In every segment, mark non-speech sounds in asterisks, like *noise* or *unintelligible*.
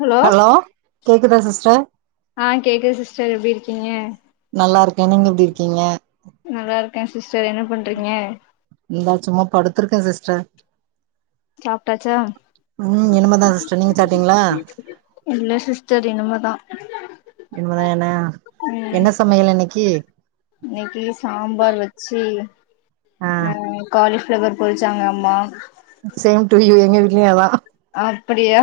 Hello கேக்குதா sister ஆ கேக்குது சிஸ்டர் எப்டி இருக்கீங்க நல்லாயிருக்கே நீங்க எப்படி இருக்கீங்க நல்லா இருக்கே சிஸ்டர் என்ன பண்றீங்க இந்த சும்மா படுத்திருக்க சிஸ்டர் சாப்ட்டாச்சா ம் இனிமதா சிஸ்டர் நீங்க சாப்டீங்களா டர் இனிமதா இனிமதா என்ண என்ன சமையல் இன்னைக்கி இன்னைக்கி சாம்பார் வச்சி ஆ அ காளிஃப் ஃப்ளவர் பொரிச்சாங்க அம்மா சேம் டு யு எங்க விட்டுளையு அதா அப்டியா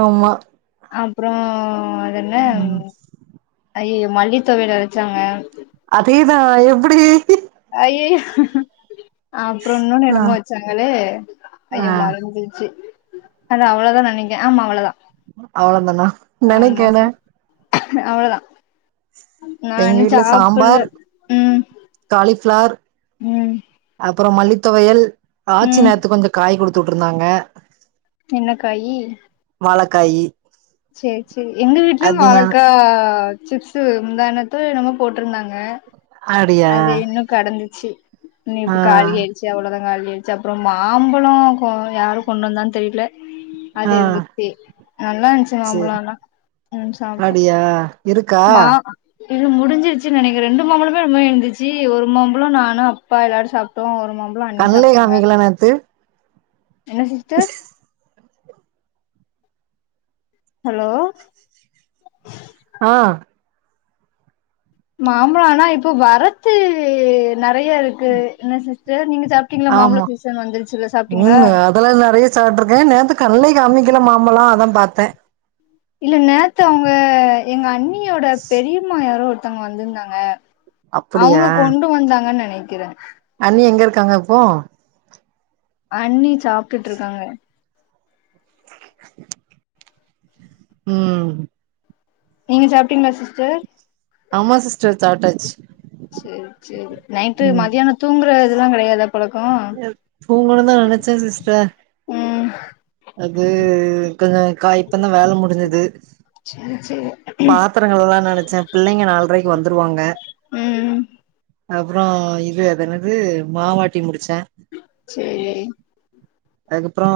ஆமா அப்புறோ அதுன ம் ஐய மல்லித்தோவையல் அரச்சாங்க அதேதா எப்டி அப்ரோ இன்னோனு ஆ என்னமோ வச்சாங்களே ஐயோ ஆ மறந்துருச்சு அது அவ்வளோதா நாங்க இங்க ஆமா அவ்ளோதான் அவ்ளோதான நனக்கேன அவ்ளதான் நா எங்க இன்னு வீட்ல சாம்பார் சாப்புல உம் உம் அப்புறம் மல்லித்துவையல் ஆட்சி நேரத்துக்கு கொஞ்சோ காய் குடுத்து விட்டுருந்தாங்க என்னக்காயி வாழக்காயி செர் செர் எங்க வீடலயு அது நா வாழக்கா சிப்ஸ் முந்தானேத்தோ என்னமோ போட்டுருந்தாங்க அப்டியா அது இன்னு கடந்துச்சு இனியு ஆ இப்ப காலி ஆயிடுச்ச அவ்வளோதா ளிடிச்சு அப்ரோ மாம்பழம் கொ யாரு கொண்டு வந்தான்னு தெரில அது ஆ இருந்துச்சு நல்லா இன்ச்சு சேரி மாம்பலம்ல்லாம் உம் சாப்ட்டோ அப்டியா இருக்கா மா இது முடிஞ்சிருச்சுனு நெனகிர ரெண்டு மாம்பழமே ரம இருந்துச்சு ஒரு மாம்பழம் நானும் அப்பா எல்லாரு சாப்பிட்டோம் ஒரு மாம்பம் கண்ணலே காமிக்கலா நேத்து என்ன சிஸ்டர் ஹலோ ஆ மாம்பழம் ஆனா இப்ப வரத்து நறைய இருக்கு என்ன சிஸ்டர் நீங்க சாப்ட்டீங்களா மாம்பழோ ஆமா சீசன் வந்துருச்சுல்ல சாப்ட்டீங்களா உம் அதெல்லா நறைய சப்டருக்கேன் நேத்து கண்ணல அம்மிக்கல மாம்பலோ அதான் பாத்த இல்ல நேத்து அவங்க எங்க அன்னியோட பெரியம்மா யாரோ ஒருத்தவங்க வந்திருந்தாங்க அப்டியா அவங்க கொண்டு வந்தாங்கன்னு நனக்கிற அண்ணி எங்க இருக்காங்க இப்போ அண்ணி சாப்ட்டுட்டுருக்காங்க *inaudible* உம் நீங்க சாப்ட்டீங்களா சிஸ்டர் ஆமா சிஸ்டர் சாட்டாஜ் செர் செர் நைட்டு மதியானம் தூங்குறதெல்லாம் கிடையாதா தூங்கனுதா நனச்ச சிஸ்டர் ம் அது கொஞ்சோ கா இப்ப தா வேல முடிஞ்சது சேரி சேரி பாத்திர கலுவலானு நனச்ச பிள்ளைங்க நால்ரைக்கு வந்துருவாங்க உம் அப்ரோ இது அதனது மாவட்டி முடிச் செரி அதுக்கப்ரோ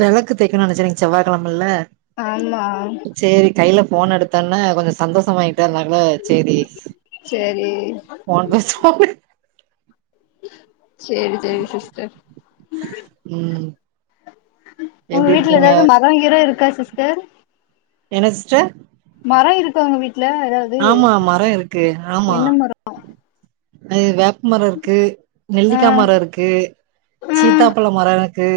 விளக்கு தேக்கணுனு நனச்ச இன்னகு செவ்வ கழமல்ல ஆமா செரி கையில போன் எடுத்தோன்னா கொஞ்சோ சந்தோஷ ஆய் ங்கனால செரி சேரி ஃபோன் பெசுவோ அப்டினு செரி செரி சிஸ்டர் உம் உங்க வீட்டுல ஏதாவது மரோங்கீரோ இருக்கா சிஸ்டர் என்ன சிஸ்டர் மரம் இருக்காங்க வீட் ஆமா மரோ இருக்கு ஆமா என்ன மரோ அ வேப்பு மரம் இருக்கு ஆ நெல்லிக்காமரம் இருக்கு ஆ சீத்தாப்பழ மரம் இரு க்கு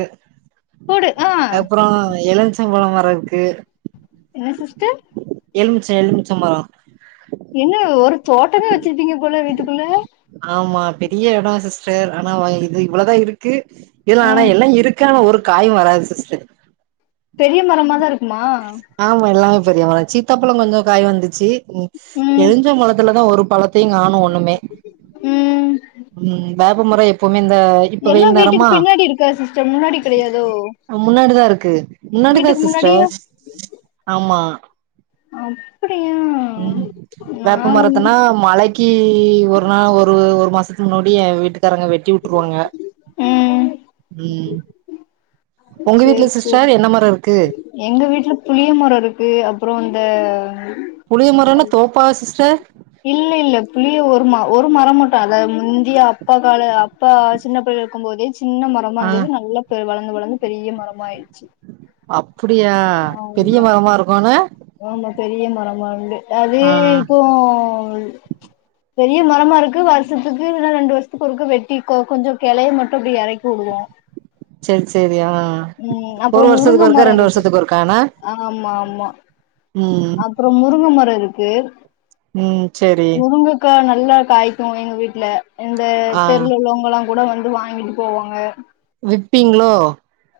போடு ஆ அப்ரோ இளஞச்சம்பழம் மரம் இருக்கு என்ன சிஸ்டர் எலுமிச்ச எலுமிச்சம்பழம் என்ன ஒரு தோட்டமே வச்சிருப்பீங்க போல வீட்டுக்குள்ள ஆமா பெரிய எடோ சிஸ்டர் ஆனா இது இவ்வளோதா இருக்கு இதுல்ல ஆனா ம் எல்லா இருக்கு ஆனா ஒரு காயு வராது சிஸ்டர் பெரிய மரமாதா இருக்குமா ஆமா எல்லாமே பெரியமரோ சீத்தாப்பழோ கொஞ்சோ காய் வந்துச்சு ம் எலுஞ்ச மொலத்துல தா ஒரு ஒன்னுத்தயு காணோ ஒண்ணுமே ம் உம் வேப்ப மரோ எப்போமே எல்லா வீட்டுக்கு பின்னாடி இருக்கா சிஸ்டர் முன்னாடி கெடயாதோ முன்னாடிதா இருக்கு முன்னாடிதா முன்னாடியா சிஸ்டர் ம்மா *inaudible* உம் நா வேப்ப ஒன்னு மரத்தன்னா மழைக்கு ஒரு நாள் ஒரு ஒரு மாச முடிய வீட்டுக்காரங்க வெட்டி உட்டுருவாங்க ம் உம் சேரி சரி என்ன மரோ இருக்கு எங்க வீட்ல புளிய மரோ இருக்கு அப்றோ அந்த புளிய மரோனா தோப்பா சிஸ்டர் இல்ல இல்ல புளிய ஒரு ம ஒரு மரோ மட்டு அதா முந்திய அப்பா கால அப்பா சின்ன பிள்ளல்ல இருக்கு போதே சின்ன மரமா ஆ இருந்தது நல்லா பெ வளந்து வளந்து பெரிய மரமா ஆயிருச்சு அப்டியா பெரிய மரமா இருக்கும்ன்னு ஆமா பெரிய மரமா உண்டு அது ஆ இப்போ பெரிய மரமா இருக்கு வருஷத்துக்கு இல்ல ரெண்டு வருஷத்துக்கு ஒருக்க வெட்டி கொ கொஞ்ச கிளைய மட்டு அப்டி எறக் *unintelligible* செரி செரி ஆ உம் அப்பறோ ஒரு முருங்க வருஷத்துக்கு ஒருக்கா மரோ ரெண்டு இருக்கு வருஷத்துக்கு ஒருக்கானா ஆமா ஆமா ம் அப்றோ முருங்க மரோ இருக்கு உம் சரி முருங்கக்கா நல்லா காய்க்கு எங்க வீட்ல எங்க ஆ தெருல உள்ளவங்கல்லா கூட வந்து வாங்கிட்டு போவாங்க விப்பீங்ளோ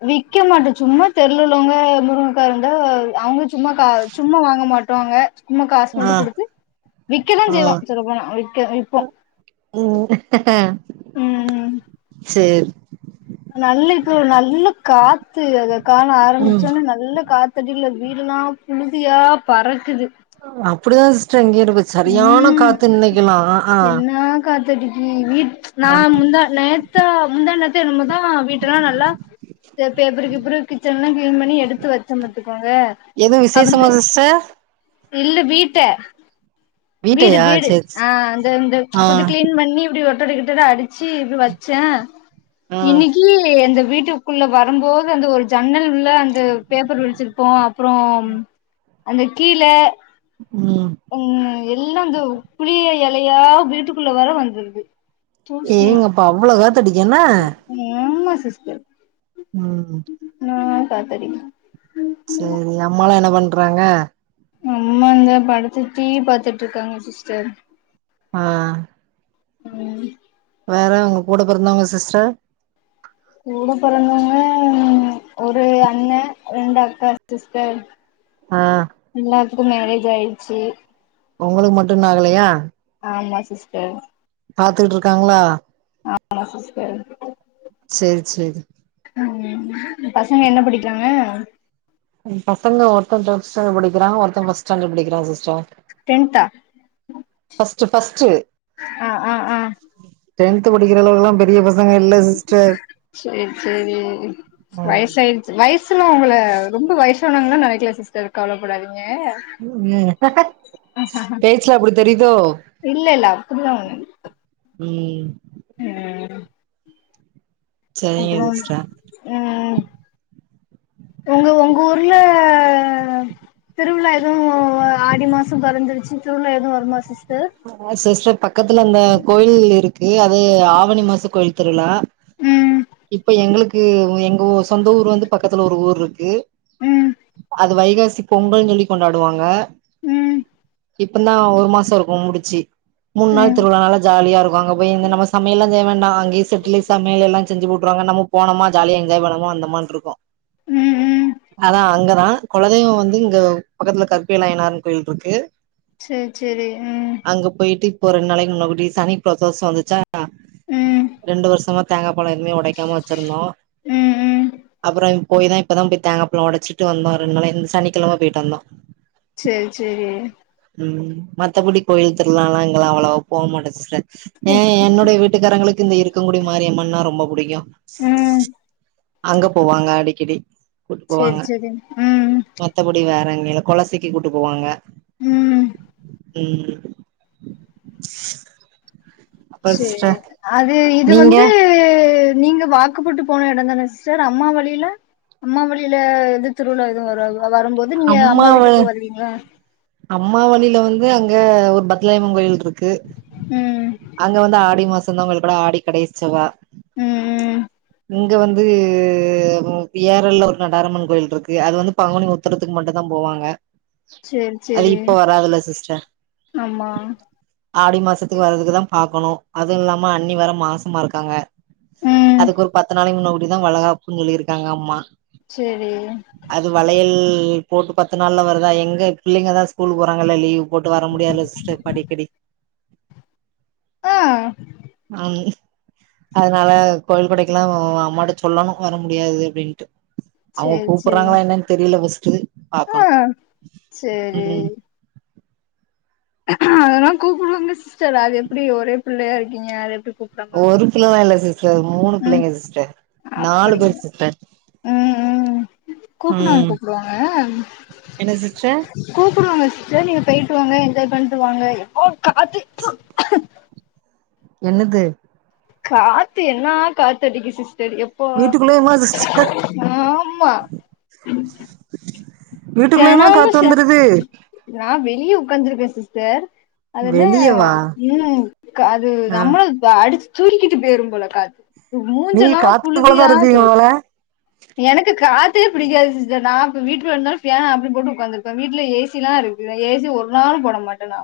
விக்க மாட்ட சும்மா தெருல்ல உள்ளவங்க முருங்கக்கா இருந்தா அவுங்க சும்மா கா சும்மா வாங்க மாட்டாங்க சும்மா காசு ஆ மட்டு குடுத்து விக்கதா செய்வோ சொல்லப்போனா விக்க விப்போ உம் ம் சேரி நல்ல இப்ப நல்ல காத்து அத காண ம் ஆரம்பிச்சோனே நல்ல காத்தடில்ல வீடுல்லா புழுதியா பறக்குது உட்டா இங்கேருப்ப சரியான ம் காத்து இன்னிக்கலா ஆஹ் காத்து அடிக்குது வீட் நா முந்தா நேத்தா முந்தா நேத்து என்னமோ தா வீட்டல்லா நல்லா பேப்பருகீப்பரு கிச்சன் எல்லா கிளீன் பண்ணி எடுத்து வச்சமட்டுக்கு பாங்க எதுவு விசேஷமா அவங்க சிஸ்டர் இல்ல வீட்ட வீடு வீட்டையா வீடு சேரி ஆஹ் அந்த இந்த ஆ கொஞ்ச கிளீன் பண்ணி இப்டி வ ஒட்டட கிட்டட அடிச்சி இது வச்ச ஆ இன்னைக்கு அந்த வீட்டுக்குள்ள வரும்போது அந்த ஒரு ஜன்னல் உள்ள அந்த பேப்பர் விரிச்சிருப்போ அப்பறோ அந்த கீழ உம் ம் எல்லா அந்த புளிய எலையா வீட்டுக்குள்ள வேற வந்துருது தூசி ஏங்கப்பா அவ்ளோ காத்தடிக் என்ன *unintelligible* உம் ஆஹ் காத்தடிக்குது சரி அம்மாலா என்ன பண்றாங்க அம்மா இந்த படுத்து டிவி பாத்துட்டு இருக்காங்க சிஸ்டர் ஆஹ் உம் வேற உங்க கூட பொறந்தவங்க சிஸ்டர் கூட பெறந்தவுங்க ஒரு அண்ண ரெண்டு அக்கா சிஸ்டர் ஆ க்கும் மேரேஜ் ஆயிடுச்சி உங்ளுக்கு மட்டு இன்னு ஆகலையா ஆமா சிஸ்டர் பாத்துட்ருக்காங்ளா ஆமா சிஸ்டர் சேரி சேரி ம் பசங்க என்ன படிக்றாங்க பசங்க ஒருத்த தெஸ் ஸ்டான்டடு படிக்கிறா ஒருத்த பஸ் ஸ்டாண்டடு படிக்கிறா சிஸ்டர் டென்த்தா ஃபர்ஸ்ட் ஃபர்ஸ்ட் ஆ ஆ ஆ டென்த்து படிக்கிற அளவுகுலா பெரிய பசங்க இல்ல சிஸ்டர் சேரி சேரி ம் வயசாயிடுச்சு வயசுலா உங்கள ரொம்ப வயசனாங்களா நெனைக்ல சிஸ்டர் கவலப்படாதிங் உம் பேச்சில அப்டி தெரிதோ இல்ல இல்ல உம் உம் சரிங்க அப்றம் சிஸ்டர் உம் ஒங்க ஒங்கூர்ல அ திருவிழா எதுவு ஆடி மாசம் பொறந்துருச்சி திருவிழா எதுவு வருமா சிஸ் ஆ சிஸ்டர் பக்கத்துல அந்த கோயில் இருக்கு அது ஆவணி மாச கோயில் திருவிழா ம் இப்ப எங்களுக்கு எங்க ஊ சொந்த ஊர் வந்து பக்கத்துல ஒரு ஊர்ருக்கு ம் அது வைகாசி பொங்கல் சொல்லி கொண்டாடுவாங்க உம் இப்பந்தா ஒரு மாச இருக்கு முடிச்சி மூன்னாள் ம் திருவிழா நாள ஜாலியாருப்பாங்க போய் இந்த நம்ம சமையல்லா செய்ய வேண்டா அங்கியே செட்லே சமையல் எல்லா செஞ்சு போட் ட்ருவாங்க நம்ம போனமா ஜாலியா என்ஜாய் பண்ணமா வந்தமான்ட்ருக்கு ம் ம் அதா அங்கதா கொலதெய்வ வந்து இங்க பக்கத்ல கருப்பைலையனார் கோயில்ருக்கு சேரி சேரி உம் ஒரு ரெண் நாளைக்கு முன்ன கூட்டி சனிப் பிரதோஷ வந்துச்சா ம் ரெண்டு வருஷமா தேங்காப் பழ எதுமே ஒடைக்காம வச்சிருந்தோ ம் ம் அப்ற போய்தா இப்பதாப் போய் தேங்காப்பழ ஒடச்சுட்டு வந்தோ ரெண் நாளத் இந்த சனிக்கெழம போயிட்டு வந்தோ சேரி சேரி உம் மத்தபடி கோயில் த்திருவிழாலா இங்கலா அவ்வளவா போமாட்டோ சிஸ்டர் ஏ இப் என்னுடைய வீட்டுக்காரங்ளுக்கு இந்த இருக்கங்கூடி மாரியம்மன்னா ரொம்ப புடிக்கு ம் அங்க போவாங்க அடிக்கடி கூட்டு சேரி போவாங்க சேரி ம் மத்தபடி வேறெங்கில கொளசிக்கு கூட்டு போவாங்க உம் உம் சேரி அது இது நீங்க வந்து நீங்க வாக்குப்பட்டு போன எடந்தான சிஸ்டர் அம்மா வழில அம்மா வழில எந்தத் திருவிழா எதுவு வராதோ வரும்போது நீங்க அம்மா வீட்டுக்கு வருவீங்ளா வே அங்க ஒரு பத்லாயம்ம கோயில்ருக்கு ம் அங்க வந்து ஆடி மாசந்தா உங்களுக்கு கூட ஆடி கடை செவ்வா ம் ம் இங்க வந் து கெவு பி ஆர் எல்ல ஒரு நடாரம்மன் கோயில்ருக்கு அது வந்து பங்குனி உத்தறதுக்கு மட்டுந்தா போவாங்க சேரி அது சேரி இப்ப வராதுல சிஸ்டர் ஆமா ஆடி மாசத்துக்கு வரதுக்குதா பாக்கணு அது இல்லாம அண்ணி வேற மாசமா இருக்காங்க ம் அதுக்கு ஒரு பத்து நாளைய முன்ன கூட்டிதா வளகாப்புன் சொல்லியிருக்காங்க அம்மா சேரி அது வளையல் ல் போட்டு பத்து நாள்ல வருதா எங்க பிள்ளைங்க தா ஸ்கூலுக் போறாங்கள லீவ் போட்டு வர முடியாத்ல சிஸ்டர் அடிக்கடி ஆ ஆங் அதனால கோய்ல் கொடைக்கில்லா அம்மாட்ட சொல்லனு வர முடியாது அப்டின்ட்டு அவுங் சேரி சேரி கூப்புற்றாங்களா என்னன் தெரியில ஃபஸ்டு ஆ பாக்கணு ம் ம் அதல்லா கூப்புட்வாங்க சிஸ்டர் அதெப்டி ஒரே பிள்ளையா இருக்கீங்க அது எப்பி ஒரு பிள்ளலா இல்ல சிஸ் டர் மூணு ம் பிள்ளைங்க சிஸ்டர் நாலு பேரு அப்டிங்களா சிஸ்டர் கூப்புன்வாங்க ம் கூப்புடுவாங்க என்ன சிஸ்டர் கூப்புடுவாங்க சிஸ்டர் நீங்க பெய்ட்டுவாங்க என்ஜாய் பன்ட்டு வாங்க எப்போவ் காத்து என்னது காத்து என்னா காத்தடிக்கு சிஸ் செரி எப்போ வீட்டுக்குள்ளேயுமா சிஸ்டர் ஆமா வீட்டுக்குள்ளயுமா தெனமு காத்து ச வந்துருது நா வெளிய உக்காந்துருப்பே சிஸ்டர் அதென்ன வெளியவா ம் க அது ஆ நம்லுதுப அடுச் சுருக்கிட்டு பேரும் போல காத்த நீங்க மூஞ்செல்லா காத்து போலதா புலுதியா இருப்பீங்க பறக் போல எனக்கு காத்தே பிடிக்காது சிஸ்டர் நா இப்ப வீட்ல இருந்தாலு ஃபேன ஆஃப் பன்னிபோட்டு உக்காந்துருப்பே வீட்ல ஏசில்லாரு ருக்கு ஏசி ஒர் நாளு போட மாட்ட நா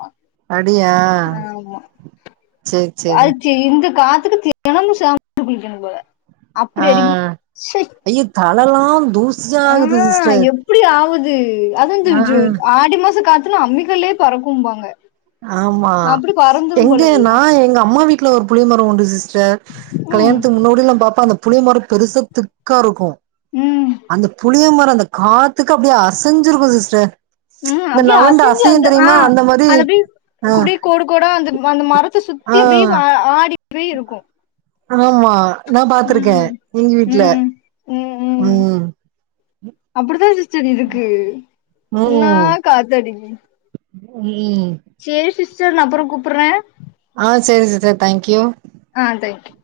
அப்டியா ஆமா சேரி சேரி வாழ்த்தி இந்து காத்துக்கு தெனமு ஷாம்ப்ல குளிக்கணு போல அப்டி அ அடிக்கி. ச்சை ஐயு தலலா தூஸாகுது சிஸ்டர் அது அதுந்து ஆ ஜு ஆ ஆடி மாச காத்துன்னா அம்மிகல்லே பறக்கும்பாங்க ஆமா அப்டி பறந்துரும் எங்க போல நா எல்லாம். எங்க அம்மா வீட்ல ஒரு புளியமரோ உண்டு சிஸ் டர் ம். கலியாணத்துக் முன்னொடில்லா பாப்ப அந்த புளியமர பெருசா திக்காருக்கு ம். அந்த புளியமர அந்த காத்துக்கு அப்டிய அசஞ்சிருக்கு சிஸ்டர் ம். இந்த அப்டியே நவண்ட அசையுந் தெரியிமா அந்த மாரி ஆ குப்டி கோடு கோட அந்த அந்த மர சி அப்டி ஆ வ அ ஆடிபோய் இருக்கு ஆமா நா பாத்திருக்கே எங்க வீட்ல ம் அப்படித்தா சிஸ்டர் இருக்கு இன்னா ம் காத்தடிக்கு *unintelligible* செரி சிஸ்டர் நா அப்புறோ கூப்புற்றே ஆ சேரி சிஸ்டர் தேங்க்யூ ஆ தேங்க்யூ